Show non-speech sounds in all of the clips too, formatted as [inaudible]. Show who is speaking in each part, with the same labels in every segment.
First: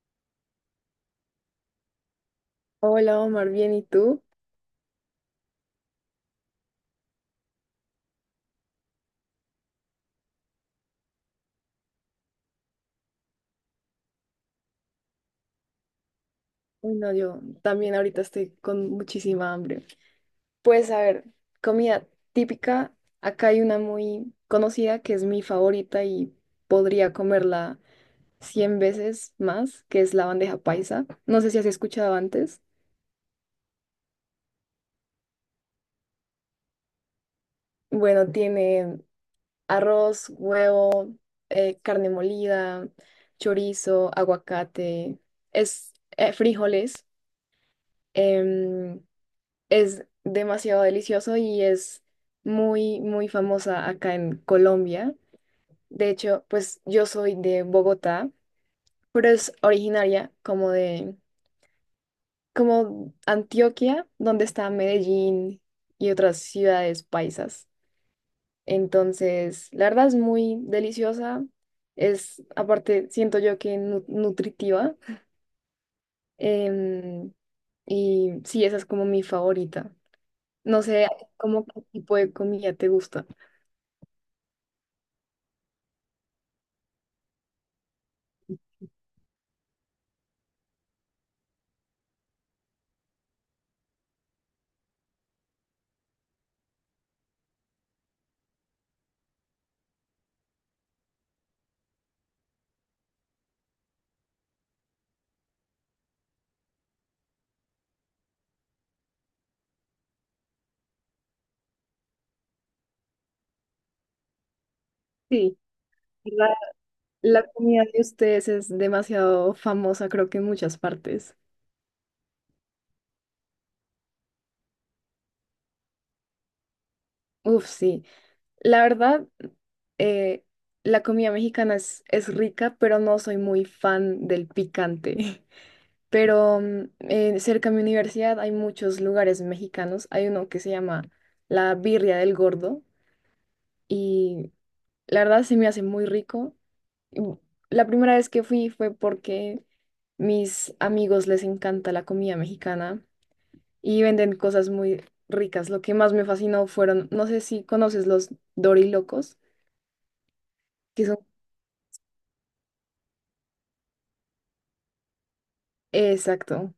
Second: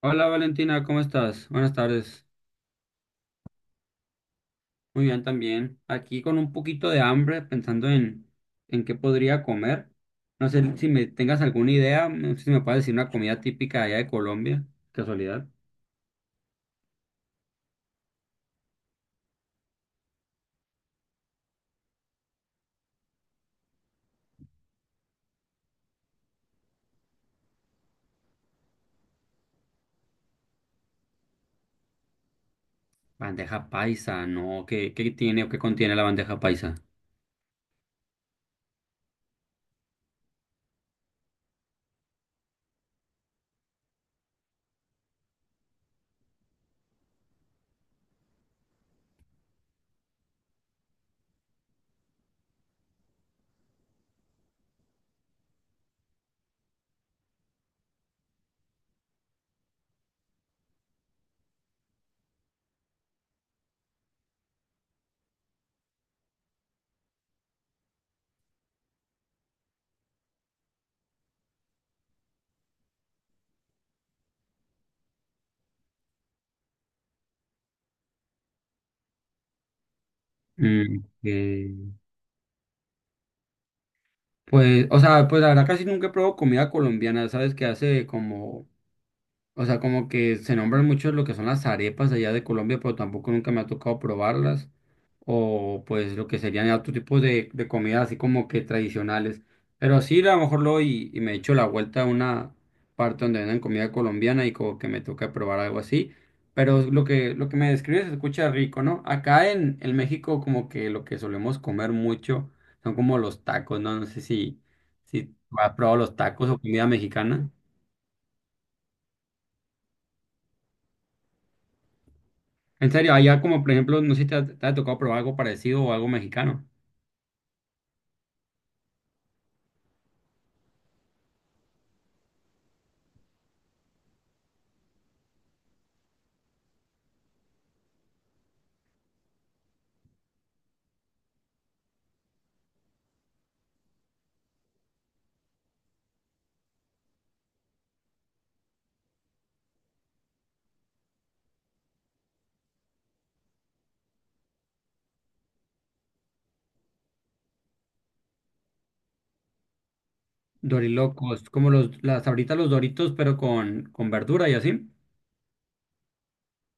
Speaker 1: Hola Valentina, ¿cómo estás? Buenas tardes.
Speaker 2: Hola Omar, bien, ¿y tú?
Speaker 1: Muy bien también. Aquí con un poquito de hambre, pensando en qué podría comer. No sé si me tengas alguna idea, no sé si me puedes decir una comida típica allá de Colombia, casualidad.
Speaker 2: Uy, no, yo también ahorita estoy con muchísima hambre. Pues a ver, comida típica, acá hay una muy conocida que es mi favorita y podría comerla 100 veces más, que es la bandeja paisa. No sé si has escuchado antes.
Speaker 1: Bandeja paisa, ¿no? ¿Qué tiene o qué contiene la bandeja paisa?
Speaker 2: Bueno, tiene arroz, huevo, carne molida, chorizo, aguacate, es frijoles. em, Es demasiado delicioso y es muy, muy famosa acá en Colombia. De hecho, pues yo soy de Bogotá, pero es originaria como Antioquia, donde está Medellín y otras ciudades paisas. Entonces, la verdad es muy deliciosa. Es, aparte, siento yo que nutritiva. Em, y sí, esa es como mi favorita. No
Speaker 1: Mm,
Speaker 2: sé, ¿cómo
Speaker 1: eh,
Speaker 2: qué tipo de comida te gusta?
Speaker 1: Pues, o sea, pues la verdad casi nunca he comida colombiana, ¿sabes? Que hace como, o sea, como que se nombran mucho lo que son las arepas allá de Colombia, pero tampoco nunca me ha tocado probarlas. O pues lo que serían otros tipos de comidas así como que tradicionales. Pero sí, a lo mejor lo y me echo la vuelta a una parte donde venden comida colombiana y como que me toca probar algo así. Pero lo que me describes se escucha rico, ¿no? Acá en México como que lo que solemos comer mucho son como los tacos, ¿no? No sé si
Speaker 2: Sí.
Speaker 1: has probado los tacos
Speaker 2: La,
Speaker 1: o comida
Speaker 2: la
Speaker 1: mexicana.
Speaker 2: comida de ustedes es demasiado famosa, creo que en muchas partes.
Speaker 1: En serio, allá como por ejemplo, no sé si te ha tocado probar algo parecido o algo mexicano.
Speaker 2: Uf, sí. La verdad, eh, la comida mexicana es rica, pero no soy muy fan del picante. [laughs] Pero cerca de mi universidad hay muchos lugares mexicanos. Hay uno que se llama La Birria del Gordo y la verdad se me hace muy rico. Y bu- La primera vez que fui fue porque mis amigos les encanta la comida mexicana y venden cosas muy ricas. Lo que más me fascinó fueron, no sé si conoces los dorilocos, que son...
Speaker 1: Dorilocos, como los, las ahorita los Doritos, pero con verdura y así.
Speaker 2: Exacto.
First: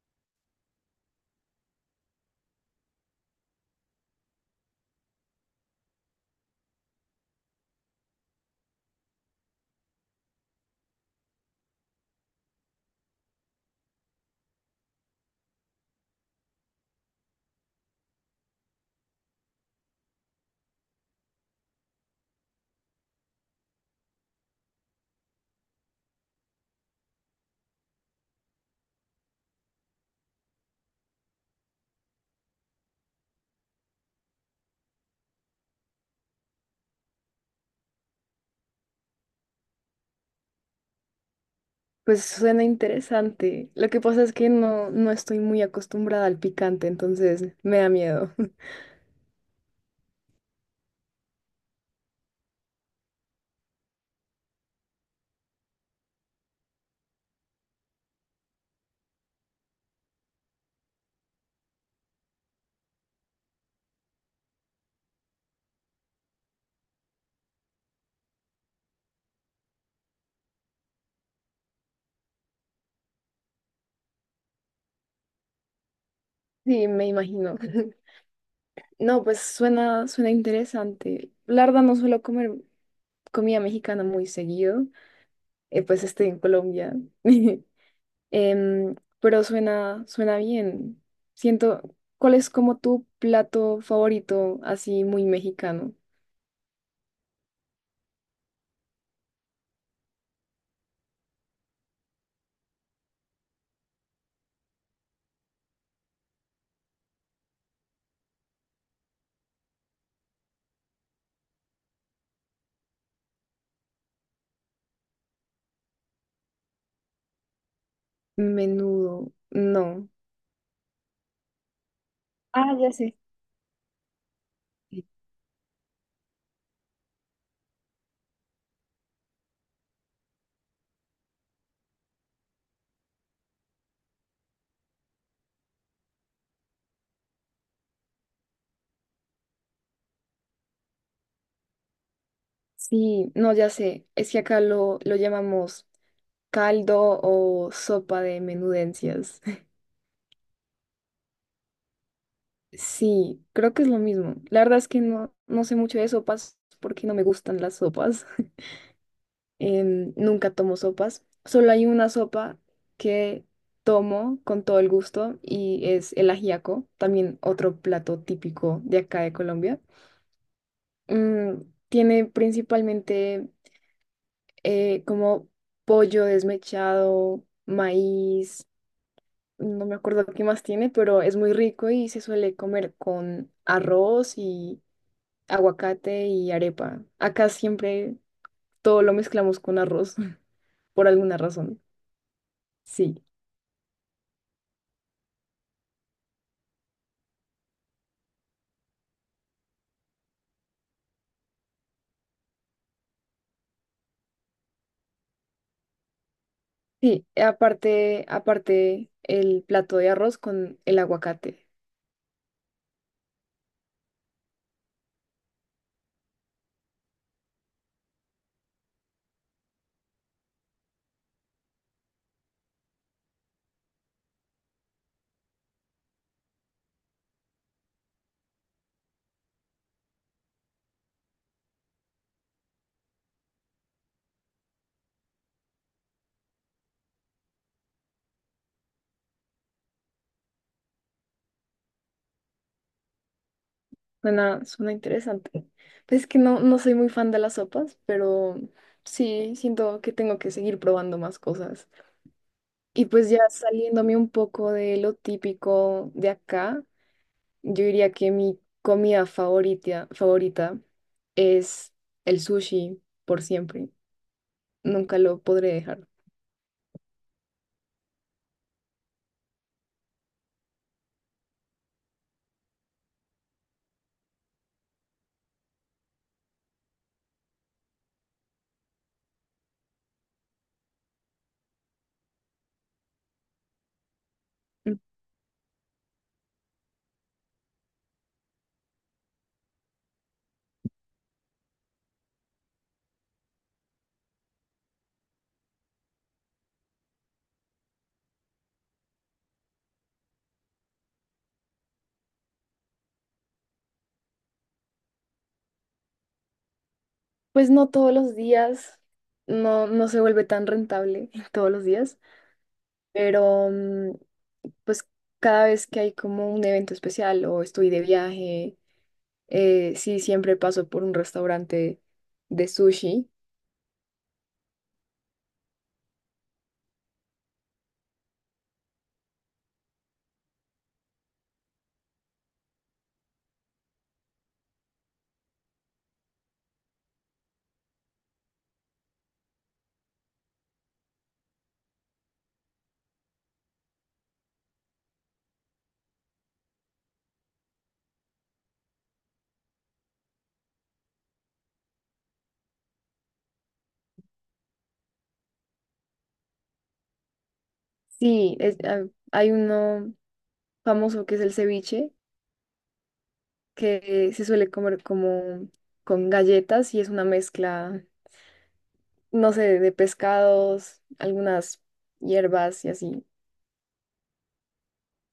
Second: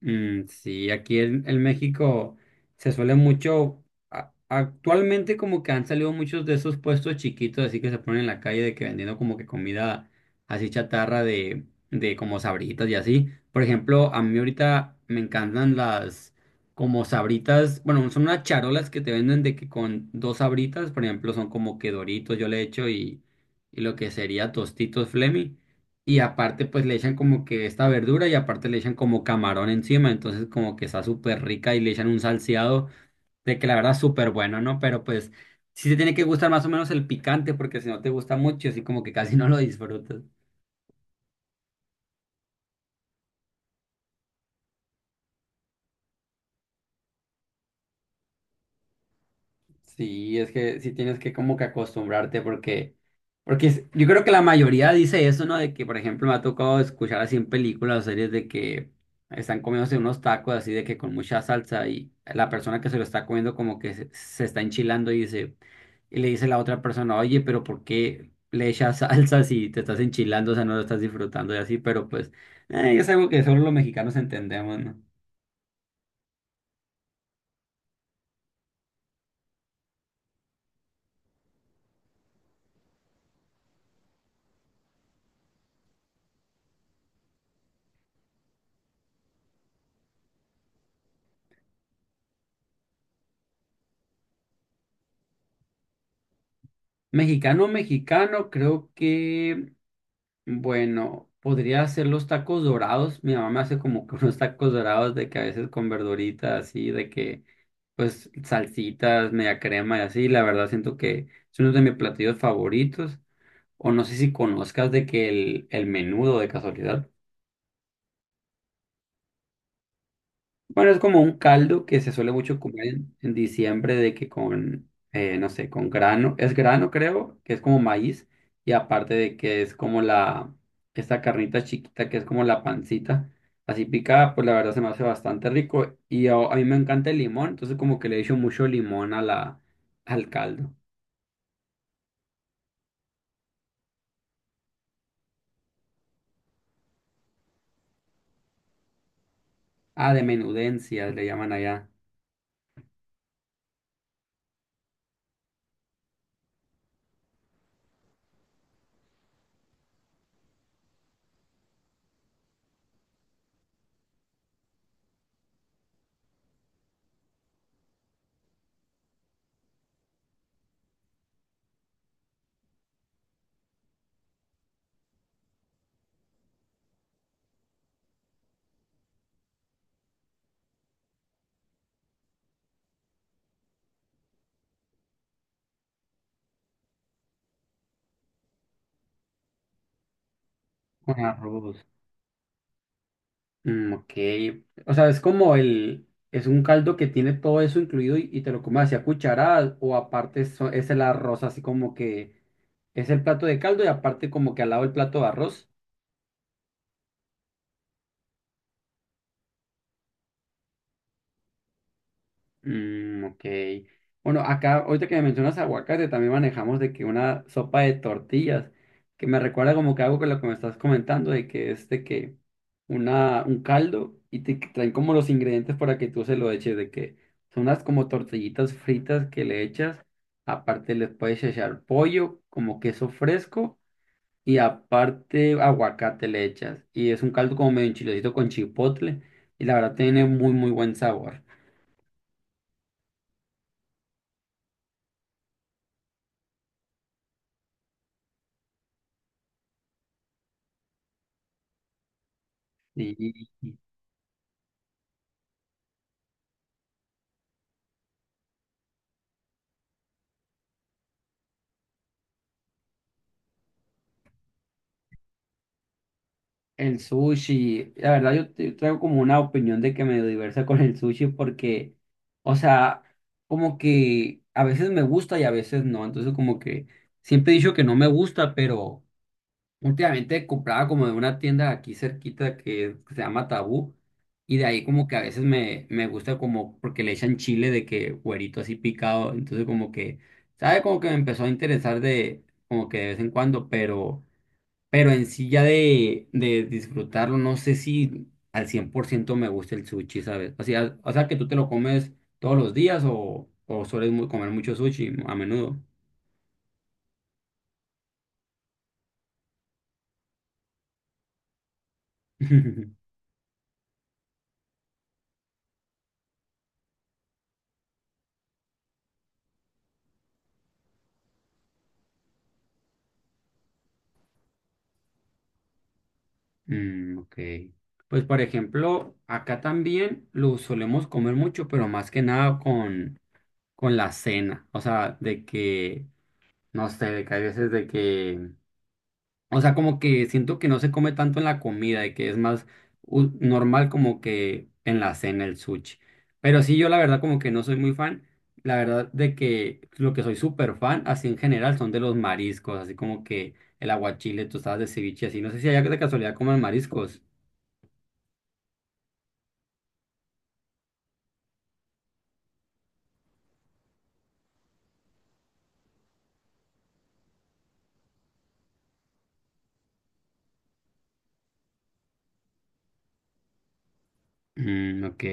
Speaker 1: Mm, sí, aquí en México se suele mucho, actualmente como que han salido muchos de esos puestos chiquitos, así que se ponen en la calle de que vendiendo como que comida así chatarra de como sabritas y así. Por ejemplo, a mí ahorita me encantan las como sabritas, bueno, son unas charolas que te venden de que con dos sabritas, por ejemplo, son como que Doritos yo le echo y lo que sería Tostitos Flemi. Y aparte, pues le echan como que esta verdura y aparte le echan como camarón encima, entonces como que está súper rica y le echan un salseado de que la verdad es súper bueno, ¿no? Pero pues sí te tiene que gustar más o menos el picante porque si no te gusta mucho, así como que casi no lo disfrutas.
Speaker 2: Pues suena interesante. Lo que pasa es que no, no estoy muy acostumbrada al picante, entonces me da miedo. [laughs]
Speaker 1: Sí, es que sí tienes que como que acostumbrarte porque, porque es- yo creo que la mayoría dice eso, ¿no? De que, por ejemplo, me ha tocado escuchar así en películas o series de que están comiéndose unos tacos así de que con mucha salsa y la persona que se lo está comiendo como que se está enchilando y dice, y le dice la otra persona, oye, pero ¿por qué le echas [laughs] salsa si te estás enchilando? O sea, no lo estás disfrutando y así, pero pues es algo que solo los mexicanos entendemos, ¿no?
Speaker 2: Sí, me imagino. [laughs] No, pues suena, suena interesante. La verdad no suelo comer comida mexicana muy seguido, pues estoy en Colombia. [laughs] Em, pero suena, suena bien. Siento, ¿cuál es como tu plato favorito así muy mexicano?
Speaker 1: Mexicano, mexicano, creo que... Bueno, podría hacer los tacos dorados. Mi mamá me hace como que [laughs] unos tacos dorados de que a veces con verduritas así, de que pues salsitas, media crema y así. La verdad siento que es uno de mis platillos favoritos. O no sé si conozcas de que el menudo de casualidad.
Speaker 2: Menudo, no.
Speaker 1: Bueno, es como un caldo que se suele mucho
Speaker 2: Ah,
Speaker 1: comer
Speaker 2: ya sé.
Speaker 1: en diciembre de que con, no sé, con grano, es grano creo, que es como maíz, y aparte de que es como la, esta carnita chiquita que es como la pancita, así picada, pues la verdad se me hace bastante rico, y a mí me encanta el limón, entonces como que le echo mucho limón a la, al caldo.
Speaker 2: Sí, no, ya sé. Es que acá lo llamamos caldo o sopa de menudencias. [laughs]
Speaker 1: Ah, de menudencias le llaman allá,
Speaker 2: Sí, creo que es lo mismo. La verdad es que no, no sé mucho de sopas porque no me gustan las sopas. Nunca tomo sopas. Solo hay una sopa que tomo con todo el gusto y es el ajiaco, también otro plato típico de acá de Colombia. Mm, tiene principalmente como pollo desmechado, maíz, no me acuerdo qué más tiene, pero es muy rico y se suele comer con arroz y aguacate y arepa. Acá siempre todo lo mezclamos con arroz [laughs] por
Speaker 1: con
Speaker 2: alguna
Speaker 1: arroz.
Speaker 2: razón. Sí.
Speaker 1: Mm, ok. O sea, es como el, es un caldo que tiene todo eso incluido y te lo comes así a cucharadas o aparte so- es el arroz, así como que es el plato de caldo y aparte como que al lado el plato de arroz.
Speaker 2: Sí, aparte, aparte el plato de arroz con el aguacate.
Speaker 1: Mm, ok. Bueno, acá, ahorita que me mencionas aguacate, también manejamos de que una sopa de tortillas, que me recuerda como que algo que lo que me estás comentando, de que es de que una, un caldo y te traen como los ingredientes para que tú se lo eches, de que son unas como tortillitas fritas que le echas, aparte les puedes echar pollo, como queso fresco, y aparte aguacate le echas. Y es un caldo como medio enchiladito con chipotle, y la verdad tiene muy, muy buen sabor.
Speaker 2: Suena, suena interesante. Pues es que no, no soy muy fan de las sopas, pero sí, siento que tengo que seguir probando más cosas. Y pues ya
Speaker 1: Sí.
Speaker 2: saliéndome un poco de lo típico de acá, yo diría que mi comida favorita, favorita es el sushi por siempre. Nunca lo podré dejar.
Speaker 1: El sushi, la verdad yo te- traigo como una opinión de que medio diversa con el sushi porque, o sea, como que a veces me gusta y a veces no, entonces como que siempre he dicho que no me gusta, pero últimamente compraba como de una tienda aquí cerquita que se llama Tabú y de ahí como que a veces me gusta como porque le echan chile de que güerito así picado, entonces como que, ¿sabe? Como que me empezó a interesar de como que de vez en cuando, pero... Pero en sí ya de disfrutarlo, no sé si al 100% me gusta el sushi, ¿sabes? O sea que tú te lo comes todos los días o sueles mu- comer mucho sushi a menudo.
Speaker 2: Pues no todos los días, no, no se vuelve tan rentable [laughs] todos los días,
Speaker 1: [laughs]
Speaker 2: pero pues cada vez que hay como un evento especial o estoy de viaje, sí, siempre paso por un restaurante de sushi.
Speaker 1: Mm, ok. Pues por ejemplo, acá también lo solemos comer mucho, pero más que nada con, con la cena. O sea, de que, no sé, de que a veces de que o sea, como que siento que no se come tanto en la comida y que es más u- normal como que en la cena el sushi. Pero sí, yo la verdad como que no soy muy fan. La verdad de que lo que soy súper fan, así en general, son de los mariscos, así como que el aguachile, tostadas de ceviche, así. No sé si allá de casualidad comen mariscos.
Speaker 2: Sí, es- ah, hay uno famoso que es el ceviche, que se suele comer como con galletas y es una mezcla, no sé, de pescados, algunas hierbas y así.
Speaker 1: Mm, ok.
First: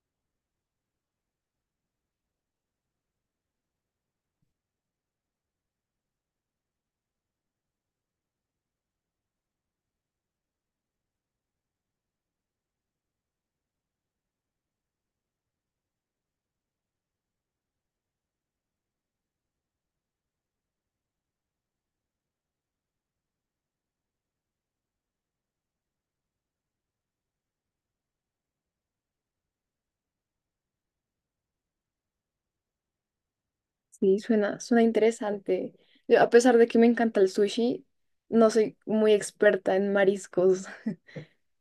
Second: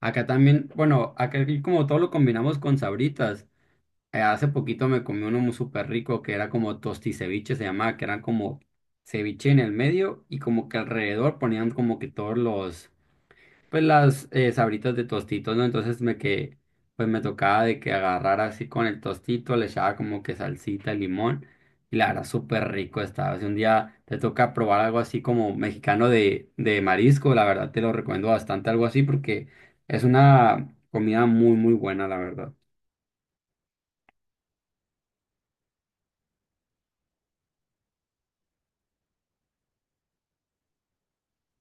Speaker 1: Acá también, bueno, acá aquí como todo lo combinamos con sabritas. Hace poquito me comí uno muy súper rico que era como tosticeviche, se llamaba, que eran como ceviche en el medio y como que alrededor ponían como que todos los, pues las sabritas de tostitos, ¿no? Entonces me que, pues me tocaba de que agarrara así con el tostito, le echaba como que salsita, limón y la verdad súper rico estaba. Si un día te toca probar algo así como mexicano de marisco, la verdad te lo recomiendo bastante, algo así porque es una comida muy, muy buena, la verdad.
Speaker 2: Sí, suena, suena interesante. Yo, a pesar de que me encanta el sushi, no soy muy experta en mariscos, [laughs]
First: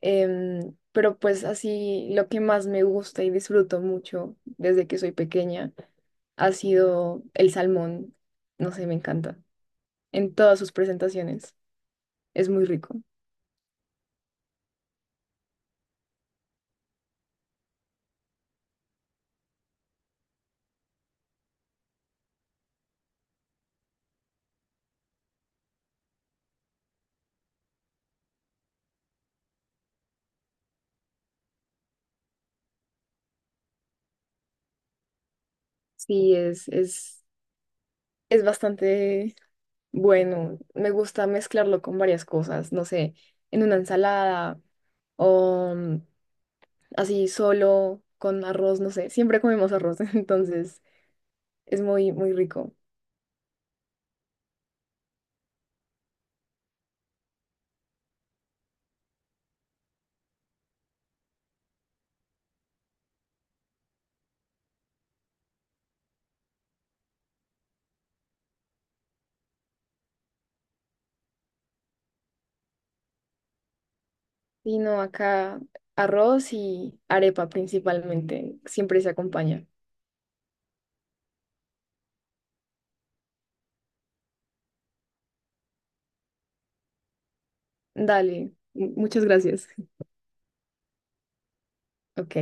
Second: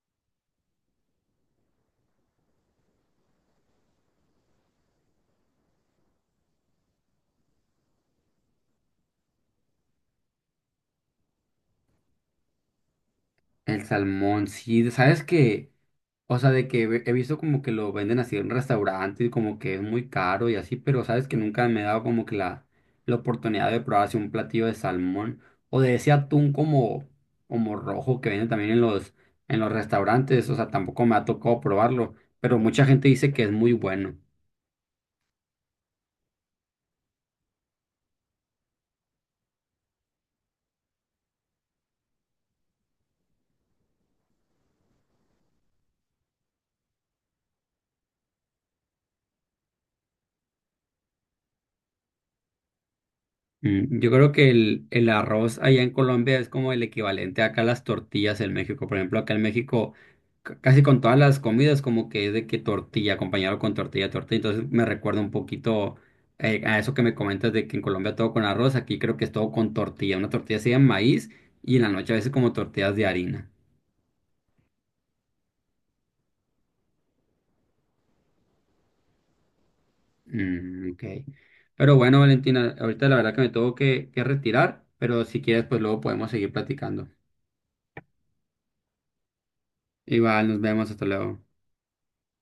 Speaker 2: pero pues así lo que más me gusta y disfruto mucho desde que soy pequeña ha sido el salmón. No sé, me encanta. En todas sus presentaciones. Es muy rico.
Speaker 1: El salmón, sí, sabes que, o sea, de que ve- he visto como que lo venden así en restaurantes y como que es muy caro y así, pero sabes que nunca me he dado como que la oportunidad de probar así un platillo de salmón o de ese atún como, como rojo que venden también en los restaurantes, o sea, tampoco me ha tocado probarlo, pero mucha gente dice que es muy bueno.
Speaker 2: Sí, es bastante bueno. Me gusta mezclarlo con varias cosas, no sé, en una ensalada o así solo, con arroz, no sé, siempre comemos arroz, [laughs] entonces es muy, muy rico.
Speaker 1: Mm, yo creo que el arroz allá en Colombia es como el equivalente acá a las tortillas en México. Por ejemplo, acá en México, c- casi con todas las comidas, como que es de que tortilla, acompañado con tortilla, tortilla. Entonces me recuerda un poquito a eso que me comentas de que en Colombia todo con arroz, aquí creo que es todo con tortilla. Una tortilla sea de maíz y en la noche a veces como tortillas de harina.
Speaker 2: Y no, acá arroz y arepa principalmente, siempre se acompaña.
Speaker 1: Mm, ok. Pero bueno, Valentina, ahorita la verdad que me tengo que retirar, pero si quieres, pues luego podemos seguir platicando.
Speaker 2: Dale, muchas gracias. [laughs]
Speaker 1: Igual, nos vemos, hasta luego.
Speaker 2: Ok.